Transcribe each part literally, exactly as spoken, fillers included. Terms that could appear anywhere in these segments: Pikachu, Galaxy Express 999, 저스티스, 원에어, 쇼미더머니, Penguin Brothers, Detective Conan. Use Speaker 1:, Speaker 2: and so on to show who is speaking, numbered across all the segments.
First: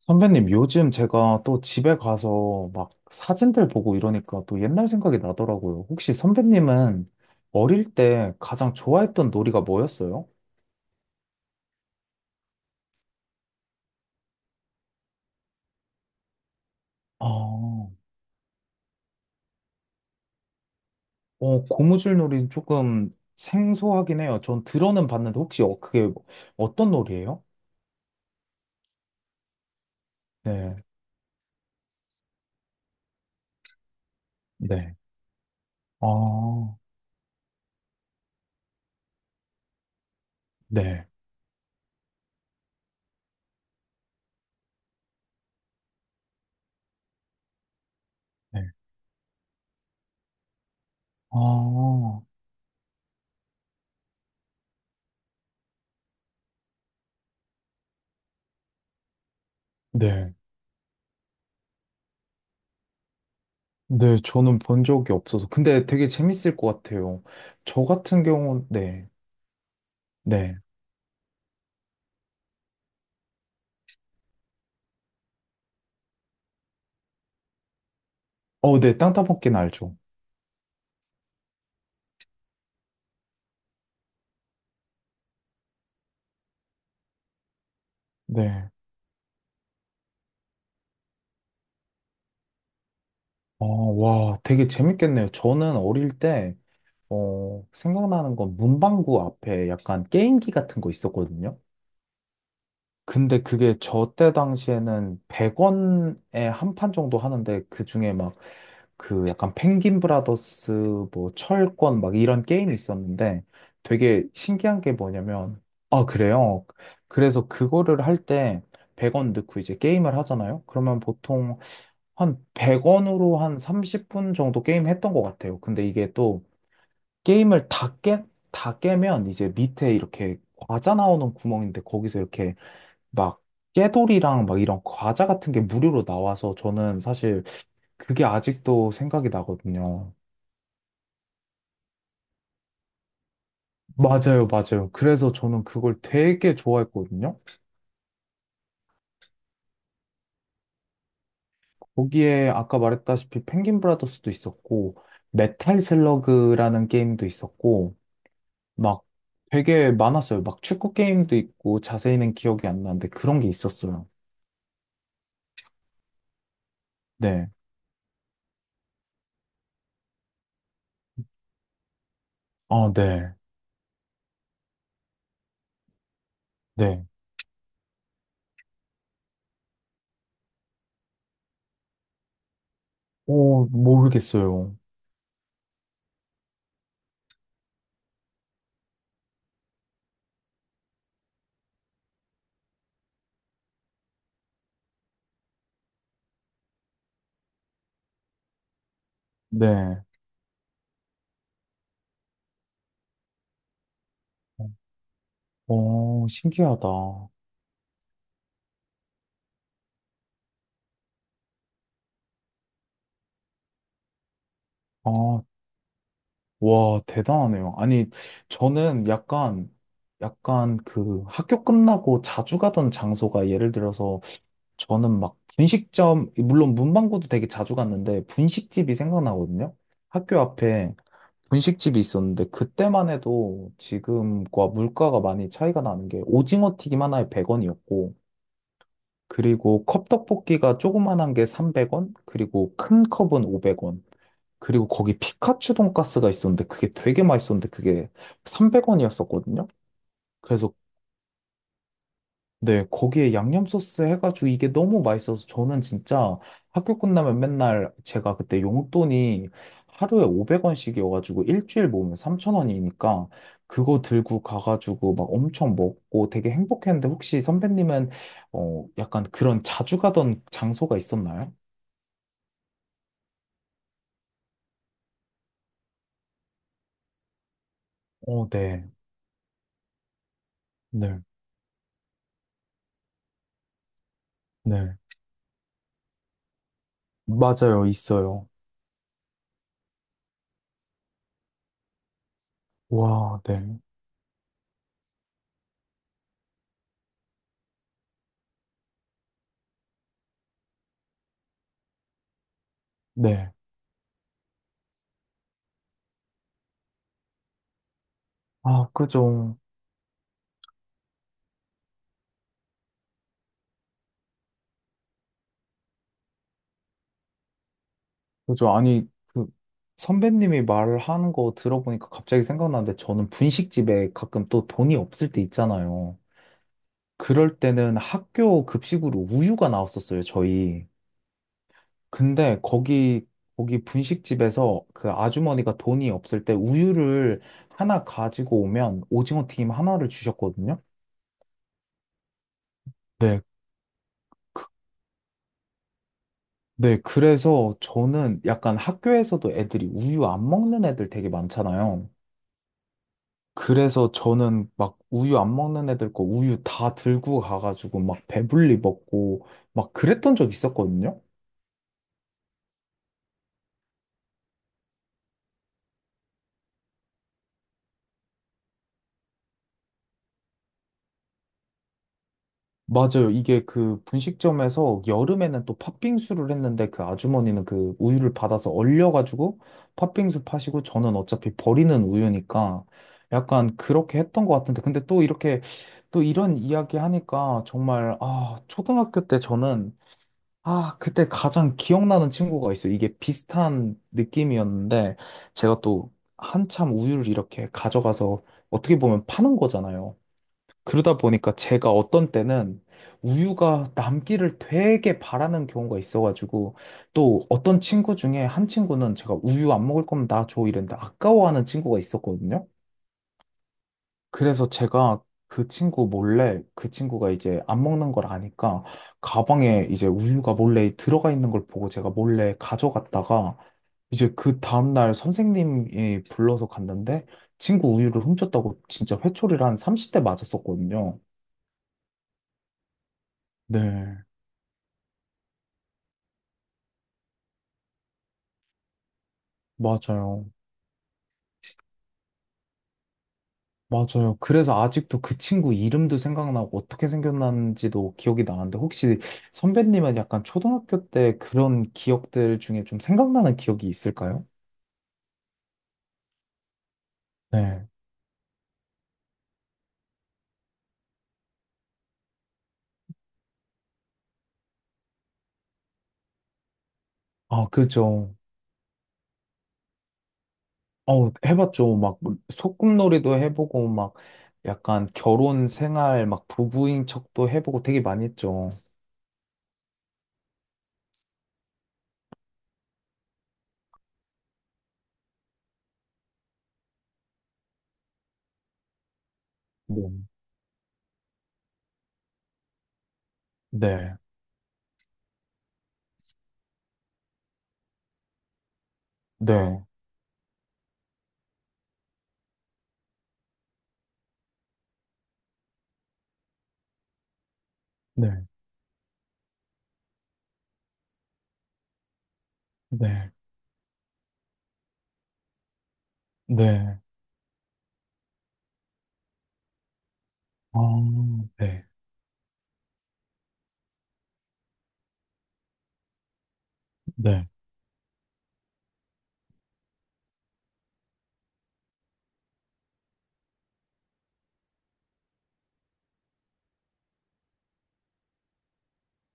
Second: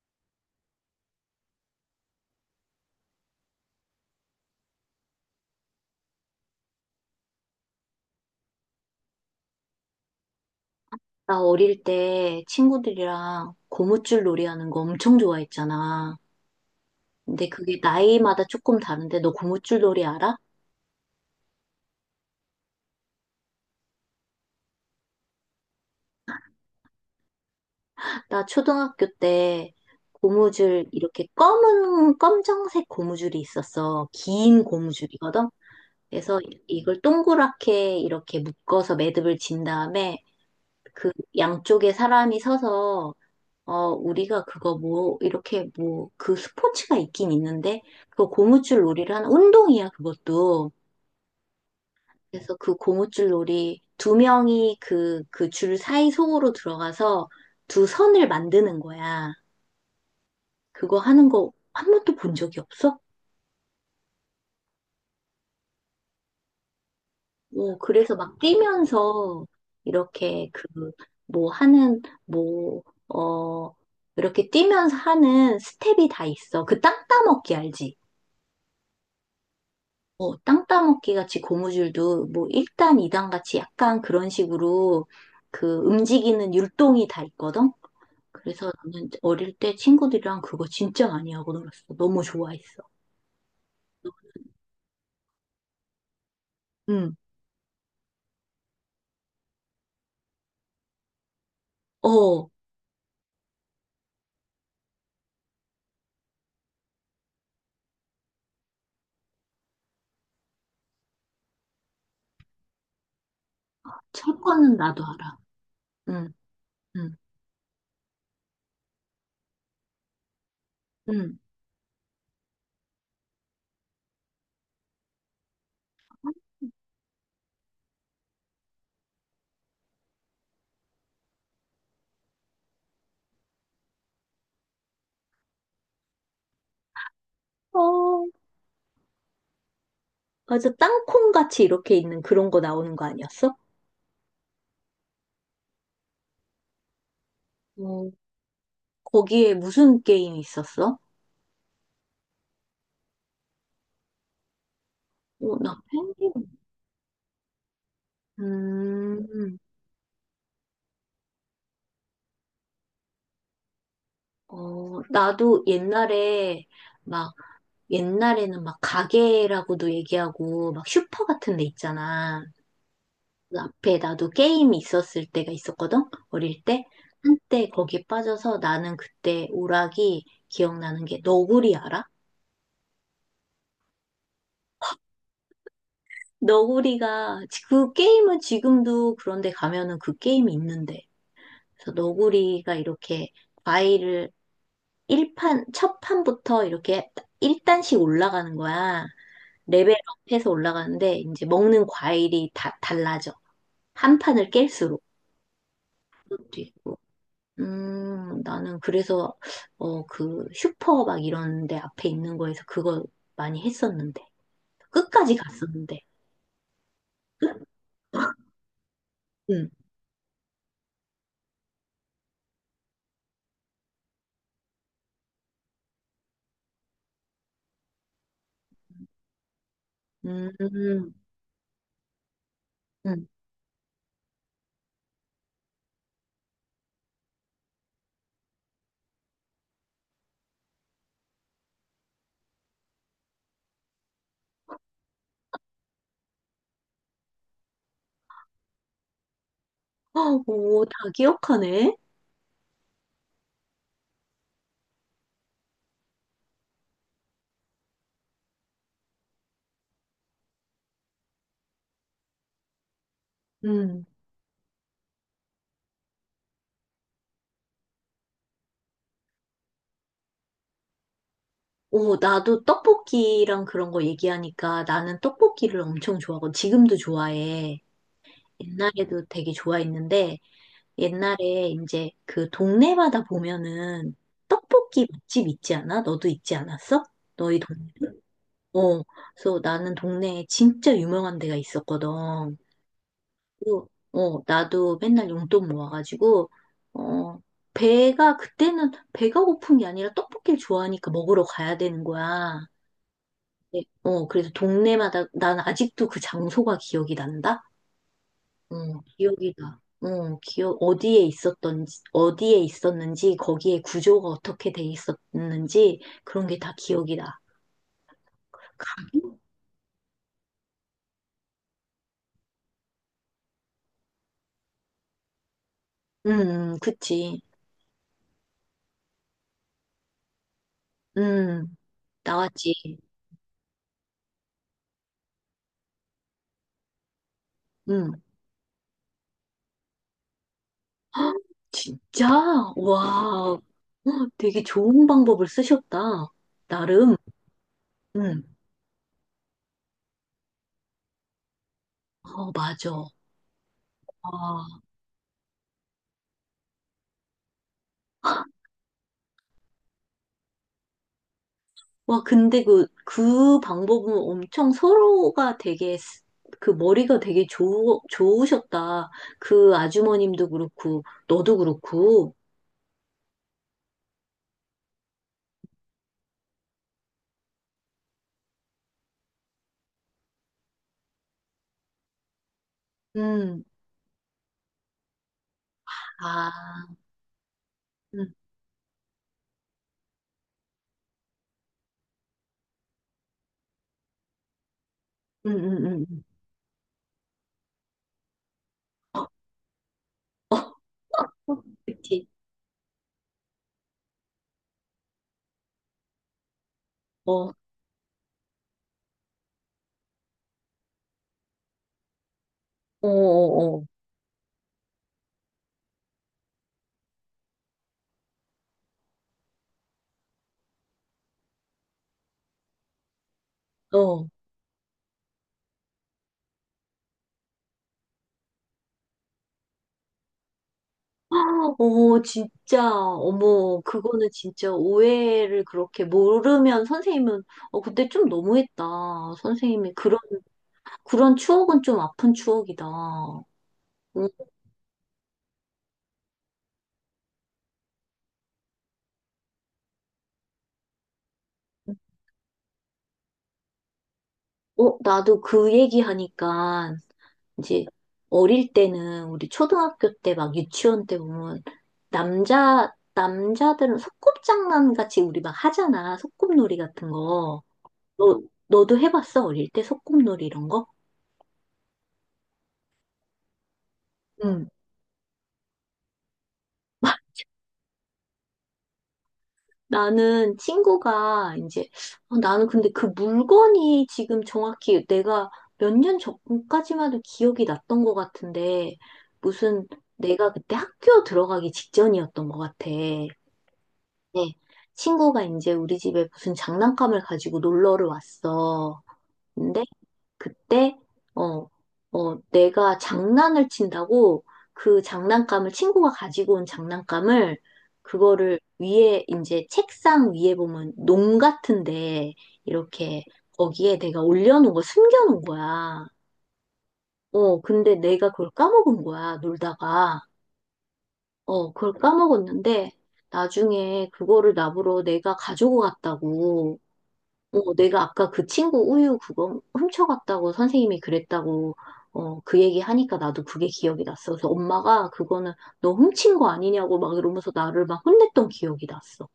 Speaker 1: 선배님, 요즘 제가 또 집에 가서 막 사진들 보고 이러니까 또 옛날 생각이 나더라고요. 혹시 선배님은 어릴 때 가장 좋아했던 놀이가 뭐였어요?
Speaker 2: 나 어릴 때 친구들이랑 고무줄 놀이 하는 거 엄청 좋아했잖아.
Speaker 1: 아,
Speaker 2: 근데 그게
Speaker 1: 어,
Speaker 2: 나이마다 조금 다른데 너 고무줄 놀이 알아?
Speaker 1: 고무줄 놀이 조금 생소하긴 해요. 전 들어는 봤는데 혹시 어, 그게 어떤 놀이예요?
Speaker 2: 나 초등학교 때
Speaker 1: 네,
Speaker 2: 고무줄 이렇게 검은 검정색 고무줄이 있었어. 긴
Speaker 1: 네.
Speaker 2: 고무줄이거든. 그래서
Speaker 1: 아,
Speaker 2: 이걸 동그랗게 이렇게 묶어서 매듭을 진 다음에
Speaker 1: 네,
Speaker 2: 그 양쪽에 사람이 서서 어 우리가 그거 뭐 이렇게 뭐 그 스포츠가 있긴 있는데 그거
Speaker 1: 네.
Speaker 2: 고무줄 놀이를 하는 운동이야 그것도.
Speaker 1: 아,
Speaker 2: 그래서 그 고무줄 놀이 두 명이 그, 그 줄 사이 속으로 들어가서 두 선을 만드는 거야.
Speaker 1: 네.
Speaker 2: 그거 하는 거 한 번도 본 적이 없어?
Speaker 1: 네, 저는 본 적이 없어서. 근데 되게 재밌을 것 같아요.
Speaker 2: 오,
Speaker 1: 저
Speaker 2: 그래서
Speaker 1: 같은
Speaker 2: 막
Speaker 1: 경우, 네,
Speaker 2: 뛰면서 이렇게
Speaker 1: 네.
Speaker 2: 그, 뭐 하는, 뭐, 어, 이렇게 뛰면서 하는 스텝이 다 있어. 그 땅 따먹기 알지?
Speaker 1: 어, 네, 땅따먹기는 알죠.
Speaker 2: 어, 땅 따먹기 같이 고무줄도 뭐 일 단, 이 단 같이 약간 그런 식으로 그 움직이는 율동이 다 있거든? 그래서
Speaker 1: 네.
Speaker 2: 나는 어릴 때 친구들이랑 그거 진짜 많이 하고 놀았어. 너무 좋아했어.
Speaker 1: 어, 와, 되게 재밌겠네요. 저는 어릴 때,
Speaker 2: 응.
Speaker 1: 어, 생각나는 건 문방구 앞에 약간 게임기 같은 거 있었거든요.
Speaker 2: 어,
Speaker 1: 근데 그게 저 때 당시에는 백 원에 한 판 정도 하는데, 그 중에 막, 그 약간 펭귄 브라더스, 뭐, 철권, 막 이런 게임이 있었는데, 되게
Speaker 2: 철 거는
Speaker 1: 신기한 게
Speaker 2: 나도 알아.
Speaker 1: 뭐냐면, 아,
Speaker 2: 응,
Speaker 1: 그래요?
Speaker 2: 응,
Speaker 1: 그래서 그거를 할 때, 백 원 넣고 이제 게임을 하잖아요? 그러면
Speaker 2: 응.
Speaker 1: 보통 한 백 원으로 한 삼십 분 정도 게임 했던 것 같아요. 근데 이게 또 게임을 다 깨, 다 깨면 이제 밑에 이렇게 과자 나오는 구멍인데 거기서 이렇게 막 깨돌이랑 막 이런 과자 같은 게 무료로 나와서 저는 사실 그게
Speaker 2: 어,
Speaker 1: 아직도 생각이 나거든요.
Speaker 2: 맞아. 땅콩같이 이렇게 있는 그런 거 나오는 거 아니었어?
Speaker 1: 맞아요, 맞아요. 그래서 저는 그걸 되게 좋아했거든요.
Speaker 2: 어, 거기에 무슨 게임 있었어?
Speaker 1: 거기에 아까 말했다시피 펭귄 브라더스도 있었고,
Speaker 2: 어, 나
Speaker 1: 메탈
Speaker 2: 펭귄.
Speaker 1: 슬러그라는 게임도 있었고, 막
Speaker 2: 음,
Speaker 1: 되게 많았어요. 막 축구 게임도 있고 자세히는 기억이 안 나는데 그런 게 있었어요.
Speaker 2: 어, 나도 옛날에 막,
Speaker 1: 네.
Speaker 2: 옛날에는 막 가게라고도 얘기하고, 막 슈퍼 같은 데 있잖아.
Speaker 1: 아, 네.
Speaker 2: 그 앞에 나도 게임이 있었을 때가 있었거든? 어릴 때.
Speaker 1: 네.
Speaker 2: 한때 거기에 빠져서 나는 그때 오락이 기억나는 게 너구리 알아?
Speaker 1: 오, 모르겠어요.
Speaker 2: 너구리가, 지- 그 게임은 지금도 그런데 가면은 그 게임이 있는데. 그래서 너구리가 이렇게 과일을 일판첫 판부터 이렇게 일 단씩 올라가는 거야.
Speaker 1: 네.
Speaker 2: 레벨업해서 올라가는데 이제 먹는 과일이 다 달라져. 한 판을 깰수록.
Speaker 1: 어,
Speaker 2: 그것도
Speaker 1: 신기하다.
Speaker 2: 있고. 음, 나는 그래서, 어, 그, 슈퍼 막 이런 데 앞에 있는 거에서 그거 많이 했었는데. 끝까지
Speaker 1: 아,
Speaker 2: 갔었는데.
Speaker 1: 와, 대단하네요. 아니, 저는
Speaker 2: 응,
Speaker 1: 약간, 약간 그 학교 끝나고 자주 가던 장소가 예를 들어서 저는 막 분식점, 물론 문방구도 되게 자주 갔는데 분식집이 생각나거든요. 학교
Speaker 2: 음,
Speaker 1: 앞에.
Speaker 2: 음,
Speaker 1: 분식집이 있었는데 그때만
Speaker 2: 음.
Speaker 1: 해도 지금과 물가가 많이 차이가 나는 게 오징어 튀김 하나에 백 원이었고 그리고 컵떡볶이가 조그만한 게 삼백 원 그리고 큰 컵은 오백 원 그리고 거기 피카츄 돈가스가 있었는데 그게 되게 맛있었는데 그게 삼백 원이었었거든요.
Speaker 2: 어,
Speaker 1: 그래서
Speaker 2: 오, 다 기억하네.
Speaker 1: 네, 거기에 양념 소스 해가지고 이게 너무 맛있어서 저는 진짜 학교 끝나면 맨날 제가 그때 용돈이 하루에 오백 원씩이어가지고 일주일 모으면 삼천 원이니까 그거
Speaker 2: 음.
Speaker 1: 들고 가가지고 막 엄청 먹고 되게 행복했는데 혹시 선배님은 어, 약간 그런 자주 가던 장소가 있었나요?
Speaker 2: 오, 나도 떡볶이랑 그런 거 얘기하니까 나는 떡볶이를 엄청 좋아하고 지금도 좋아해.
Speaker 1: 어, 네,
Speaker 2: 옛날에도 되게 좋아했는데
Speaker 1: 네,
Speaker 2: 옛날에 이제 그 동네마다 보면은
Speaker 1: 네.
Speaker 2: 떡볶이 맛집 있지 않아? 너도 있지 않았어? 너희
Speaker 1: 맞아요,
Speaker 2: 동네?
Speaker 1: 있어요.
Speaker 2: 어, 그래서 나는 동네에 진짜 유명한 데가 있었거든.
Speaker 1: 와, 네,
Speaker 2: 그리고, 어, 나도 맨날 용돈 모아가지고, 어, 배가, 그때는 배가 고픈 게 아니라 떡볶이를 좋아하니까 먹으러 가야 되는 거야.
Speaker 1: 네.
Speaker 2: 네, 어, 그래서 동네마다, 난 아직도 그 장소가 기억이 난다? 어,
Speaker 1: 아,
Speaker 2: 기억이
Speaker 1: 그죠.
Speaker 2: 나. 어, 기억, 어디에 있었던지, 어디에 있었는지, 거기에 구조가 어떻게 돼 있었는지, 그런 게 다 기억이 나.
Speaker 1: 그죠. 아니,
Speaker 2: 가격?
Speaker 1: 그 선배님이 말하는 거 들어보니까 갑자기 생각나는데 저는 분식집에 가끔 또 돈이 없을 때 있잖아요.
Speaker 2: 음, 음, 그치.
Speaker 1: 그럴 때는 학교 급식으로 우유가 나왔었어요, 저희.
Speaker 2: 음,
Speaker 1: 근데
Speaker 2: 나왔지.
Speaker 1: 거기, 거기 분식집에서 그 아주머니가 돈이 없을 때 우유를 하나
Speaker 2: 응.
Speaker 1: 가지고 오면 오징어 튀김 하나를 주셨거든요.
Speaker 2: 헉, 진짜?
Speaker 1: 네.
Speaker 2: 와, 헉, 되게 좋은 방법을 쓰셨다.
Speaker 1: 네,
Speaker 2: 나름.
Speaker 1: 그래서 저는
Speaker 2: 응.
Speaker 1: 약간 학교에서도 애들이 우유 안 먹는 애들 되게 많잖아요.
Speaker 2: 어, 맞아. 와,
Speaker 1: 그래서 저는 막 우유 안 먹는 애들 거 우유 다 들고 가가지고 막 배불리 먹고 막 그랬던 적 있었거든요.
Speaker 2: 와, 근데 그, 그 방법은 엄청 서로가 되게, 스- 그 머리가 되게 좋, 좋으셨다. 그 아주머님도 그렇고, 너도 그렇고.
Speaker 1: 맞아요. 이게 그 분식점에서 여름에는 또 팥빙수를 했는데 그 아주머니는 그 우유를 받아서 얼려가지고 팥빙수 파시고 저는 어차피 버리는 우유니까
Speaker 2: 음,
Speaker 1: 약간 그렇게 했던 것 같은데 근데 또 이렇게 또 이런
Speaker 2: 아,
Speaker 1: 이야기 하니까 정말
Speaker 2: 음,
Speaker 1: 아 초등학교 때 저는 아, 그때 가장 기억나는 친구가 있어요. 이게 비슷한 느낌이었는데,
Speaker 2: 음,
Speaker 1: 제가
Speaker 2: 음, 음.
Speaker 1: 또
Speaker 2: 음.
Speaker 1: 한참 우유를 이렇게 가져가서 어떻게 보면 파는 거잖아요. 그러다
Speaker 2: 어,
Speaker 1: 보니까 제가
Speaker 2: 그치.
Speaker 1: 어떤 때는 우유가 남기를 되게 바라는 경우가 있어가지고,
Speaker 2: 어,
Speaker 1: 또
Speaker 2: 어,
Speaker 1: 어떤 친구 중에 한 친구는 제가 우유 안 먹을 거면 나 줘 이랬는데 아까워하는 친구가 있었거든요.
Speaker 2: 어,
Speaker 1: 그래서 제가 그 친구 몰래 그 친구가 이제 안 먹는 걸 아니까 가방에 이제 우유가 몰래 들어가 있는 걸 보고 제가 몰래 가져갔다가
Speaker 2: 어. 어.
Speaker 1: 이제 그 다음날 선생님이 불러서 갔는데 친구 우유를 훔쳤다고 진짜 회초리를 한 삼십 대 맞았었거든요.
Speaker 2: 어, 진짜, 어머,
Speaker 1: 네,
Speaker 2: 그거는 진짜 오해를 그렇게 모르면 선생님은, 어, 그때 좀 너무했다. 선생님이 그런,
Speaker 1: 맞아요.
Speaker 2: 그런 추억은 좀 아픈 추억이다. 어,
Speaker 1: 맞아요. 그래서 아직도 그 친구 이름도 생각나고 어떻게 생겼는지도 기억이 나는데 혹시 선배님은 약간 초등학교 때 그런 기억들 중에 좀 생각나는 기억이 있을까요?
Speaker 2: 어, 나도 그 얘기 하니까, 이제,
Speaker 1: 네.
Speaker 2: 어릴 때는, 우리 초등학교 때 막 유치원 때 보면, 남자, 남자들은 소꿉장난 같이 우리 막 하잖아. 소꿉놀이 같은 거.
Speaker 1: 아, 그죠.
Speaker 2: 너, 너도 해봤어? 어릴 때 소꿉놀이 이런 거?
Speaker 1: 어, 해봤죠. 막, 소꿉놀이도 해보고, 막,
Speaker 2: 응.
Speaker 1: 약간 결혼 생활, 막, 부부인 척도 해보고 되게 많이 했죠.
Speaker 2: 나는 친구가 이제 어, 나는 근데 그 물건이 지금 정확히 내가 몇 년 전까지만 해도 기억이 났던 것 같은데 무슨
Speaker 1: 네.
Speaker 2: 내가 그때 학교 들어가기 직전이었던 것 같아. 네.
Speaker 1: 네.
Speaker 2: 친구가 이제 우리 집에 무슨 장난감을 가지고 놀러를 왔어.
Speaker 1: 네.
Speaker 2: 근데 그때 어, 어, 내가 장난을 친다고 그 장난감을 친구가 가지고 온 장난감을
Speaker 1: 네.
Speaker 2: 그거를 위에 이제 책상 위에 보면 농 같은데 이렇게
Speaker 1: 네.
Speaker 2: 거기에 내가 올려놓은 거 숨겨놓은 거야.
Speaker 1: 네.
Speaker 2: 어, 근데 내가 그걸 까먹은 거야, 놀다가.
Speaker 1: 아,
Speaker 2: 어,
Speaker 1: 네.
Speaker 2: 그걸 까먹었는데 나중에 그거를 나보러 내가 가지고 갔다고
Speaker 1: 네.
Speaker 2: 어, 내가 아까 그 친구 우유 그거 훔쳐갔다고 선생님이 그랬다고 어, 그 얘기 하니까 나도 그게 기억이 났어. 그래서 엄마가 그거는 너 훔친 거 아니냐고 막 이러면서 나를 막 혼냈던 기억이 났어.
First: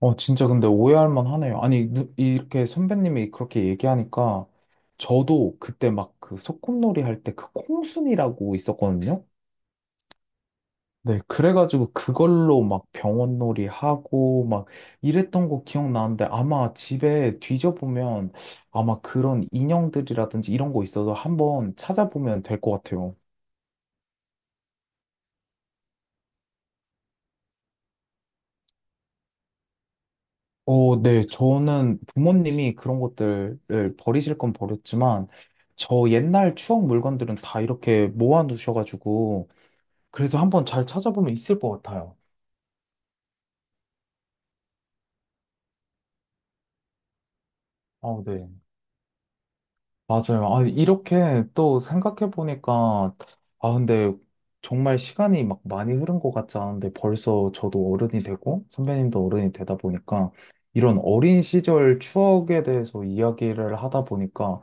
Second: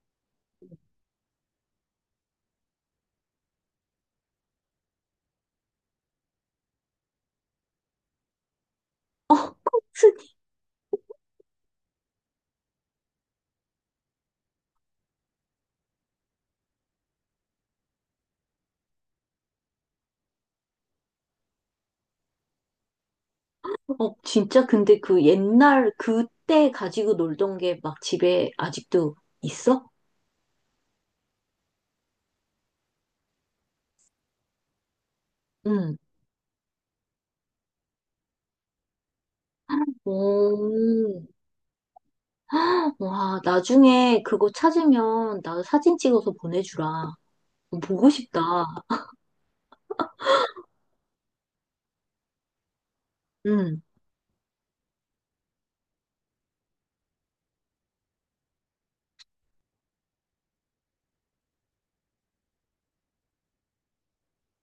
Speaker 1: 어, 진짜 근데 오해할 만 하네요. 아니, 누- 이렇게 선배님이 그렇게 얘기하니까, 저도 그때 막 그 소꿉놀이 할 때 그 콩순이라고 있었거든요. 네, 그래가지고 그걸로 막 병원놀이 하고 막 이랬던 거 기억나는데 아마 집에 뒤져보면 아마 그런 인형들이라든지 이런 거 있어서 한번 찾아보면 될 것 같아요.
Speaker 2: 어, 진짜 근데 그 옛날 그때 가지고 놀던 게 막 집에 아직도 있어?
Speaker 1: 어, 네, 저는 부모님이 그런 것들을 버리실 건 버렸지만
Speaker 2: 응.
Speaker 1: 저 옛날 추억 물건들은 다 이렇게 모아놓으셔가지고 그래서 한번 잘
Speaker 2: 오,
Speaker 1: 찾아보면 있을 것 같아요.
Speaker 2: 와, 나중에 그거 찾으면 나 사진 찍어서 보내주라. 어, 보고
Speaker 1: 아,
Speaker 2: 싶다.
Speaker 1: 네. 맞아요. 아, 이렇게 또 생각해보니까, 아,
Speaker 2: 응,
Speaker 1: 근데 정말 시간이 막 많이 흐른 것 같지 않은데 벌써 저도 어른이 되고 선배님도 어른이 되다 보니까 이런 어린 시절 추억에 대해서 이야기를 하다 보니까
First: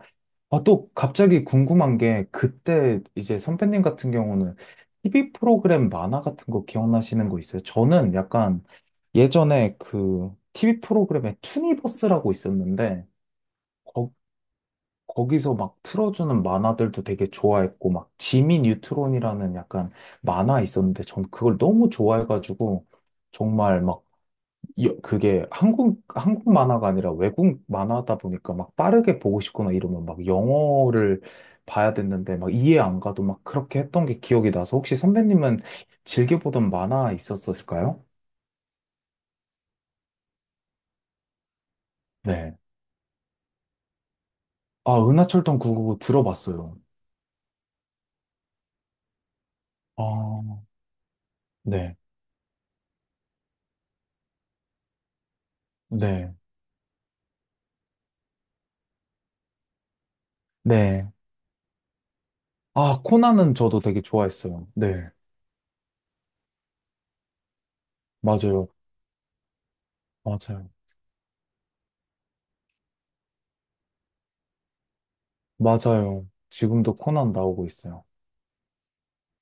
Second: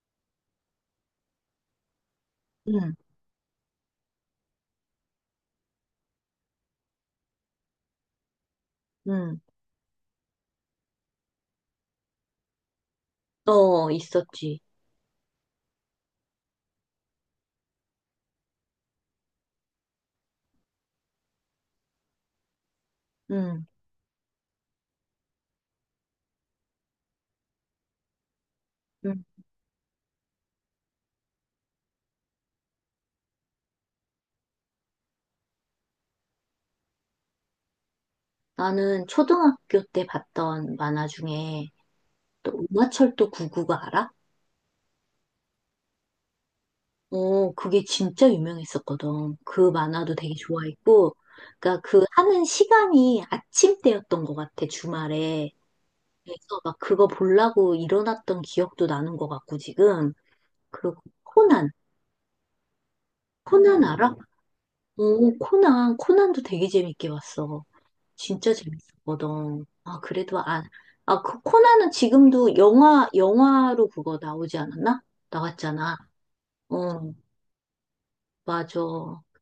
Speaker 1: 아, 또 갑자기 궁금한 게
Speaker 2: 응,
Speaker 1: 그때 이제 선배님 같은 경우는 티비 프로그램 만화 같은 거 기억나시는 거 있어요? 저는 약간
Speaker 2: 응.
Speaker 1: 예전에 그 티비 프로그램에 투니버스라고 있었는데
Speaker 2: 어, 있었지.
Speaker 1: 거기서 막 틀어주는 만화들도 되게 좋아했고, 막 지미 뉴트론이라는 약간 만화 있었는데, 전 그걸 너무 좋아해가지고,
Speaker 2: 응.
Speaker 1: 정말 막, 여- 그게 한국, 한국 만화가 아니라 외국 만화다 보니까 막 빠르게
Speaker 2: 음.
Speaker 1: 보고 싶거나 이러면 막 영어를 봐야 됐는데, 막 이해 안 가도 막 그렇게 했던 게 기억이 나서, 혹시 선배님은 즐겨보던 만화 있었을까요?
Speaker 2: 나는 초등학교 때 봤던 만화 중에
Speaker 1: 네.
Speaker 2: 또 은하철도 구구가 알아?
Speaker 1: 아, 은하철도 구백구십구 들어봤어요.
Speaker 2: 어, 그게 진짜 유명했었거든. 그 만화도 되게
Speaker 1: 아,
Speaker 2: 좋아했고, 그러니까
Speaker 1: 네.
Speaker 2: 그 하는 시간이 아침 때였던 것 같아, 주말에.
Speaker 1: 네.
Speaker 2: 그래서 막 그거 보려고 일어났던 기억도 나는 것 같고, 지금. 그리고
Speaker 1: 네.
Speaker 2: 코난,
Speaker 1: 아, 코난은 저도
Speaker 2: 코난
Speaker 1: 되게
Speaker 2: 알아?
Speaker 1: 좋아했어요. 네.
Speaker 2: 어, 코난, 코난도 되게 재밌게 봤어. 진짜
Speaker 1: 맞아요.
Speaker 2: 재밌었거든. 아, 그래도 안,
Speaker 1: 맞아요.
Speaker 2: 아, 그 코나는 지금도 영화, 영화로 그거 나오지 않았나? 나왔잖아.
Speaker 1: 맞아요. 지금도
Speaker 2: 어,
Speaker 1: 코난 나오고 있어요.
Speaker 2: 맞아.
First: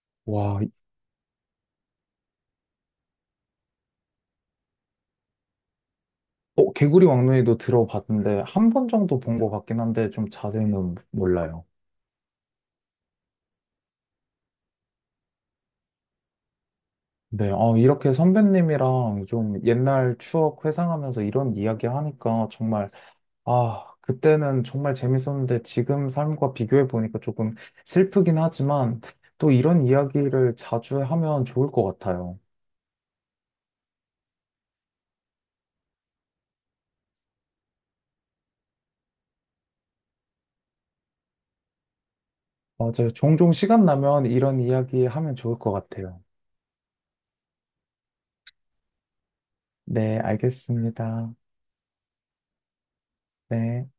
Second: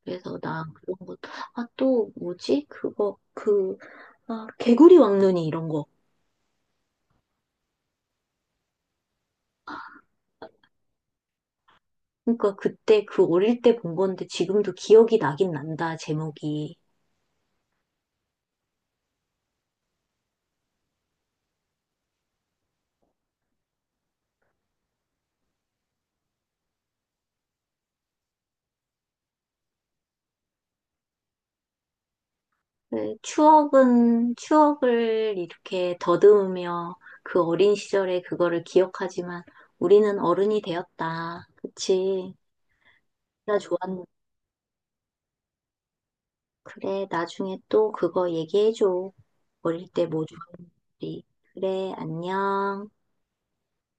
Speaker 2: 그래서
Speaker 1: 와,
Speaker 2: 나
Speaker 1: 이-
Speaker 2: 그런 것, 아, 또 뭐지? 그거, 그, 아, 개구리 왕눈이 이런 거.
Speaker 1: 어, 개구리 왕눈이도 들어봤는데, 한 번 정도 본 것 같긴 한데, 좀 자세히는 몰라요.
Speaker 2: 그러니까 그때 그 어릴 때 본 건데 지금도 기억이 나긴 난다, 제목이.
Speaker 1: 네. 어, 이렇게 선배님이랑 좀 옛날 추억 회상하면서 이런 이야기 하니까 정말, 아, 그때는 정말 재밌었는데, 지금 삶과 비교해보니까 조금 슬프긴 하지만, 또 이런 이야기를 자주 하면 좋을 것 같아요.
Speaker 2: 그 추억은, 추억을 이렇게 더듬으며 그 어린 시절에 그거를 기억하지만 우리는 어른이 되었다. 그치?
Speaker 1: 맞아요. 종종
Speaker 2: 나
Speaker 1: 시간
Speaker 2: 좋아하는,
Speaker 1: 나면 이런 이야기 하면 좋을 것 같아요.
Speaker 2: 그래, 나중에 또 그거 얘기해줘. 어릴 때
Speaker 1: 네,
Speaker 2: 뭐 좋아하는지.
Speaker 1: 알겠습니다.
Speaker 2: 그래, 안녕.
Speaker 1: 네.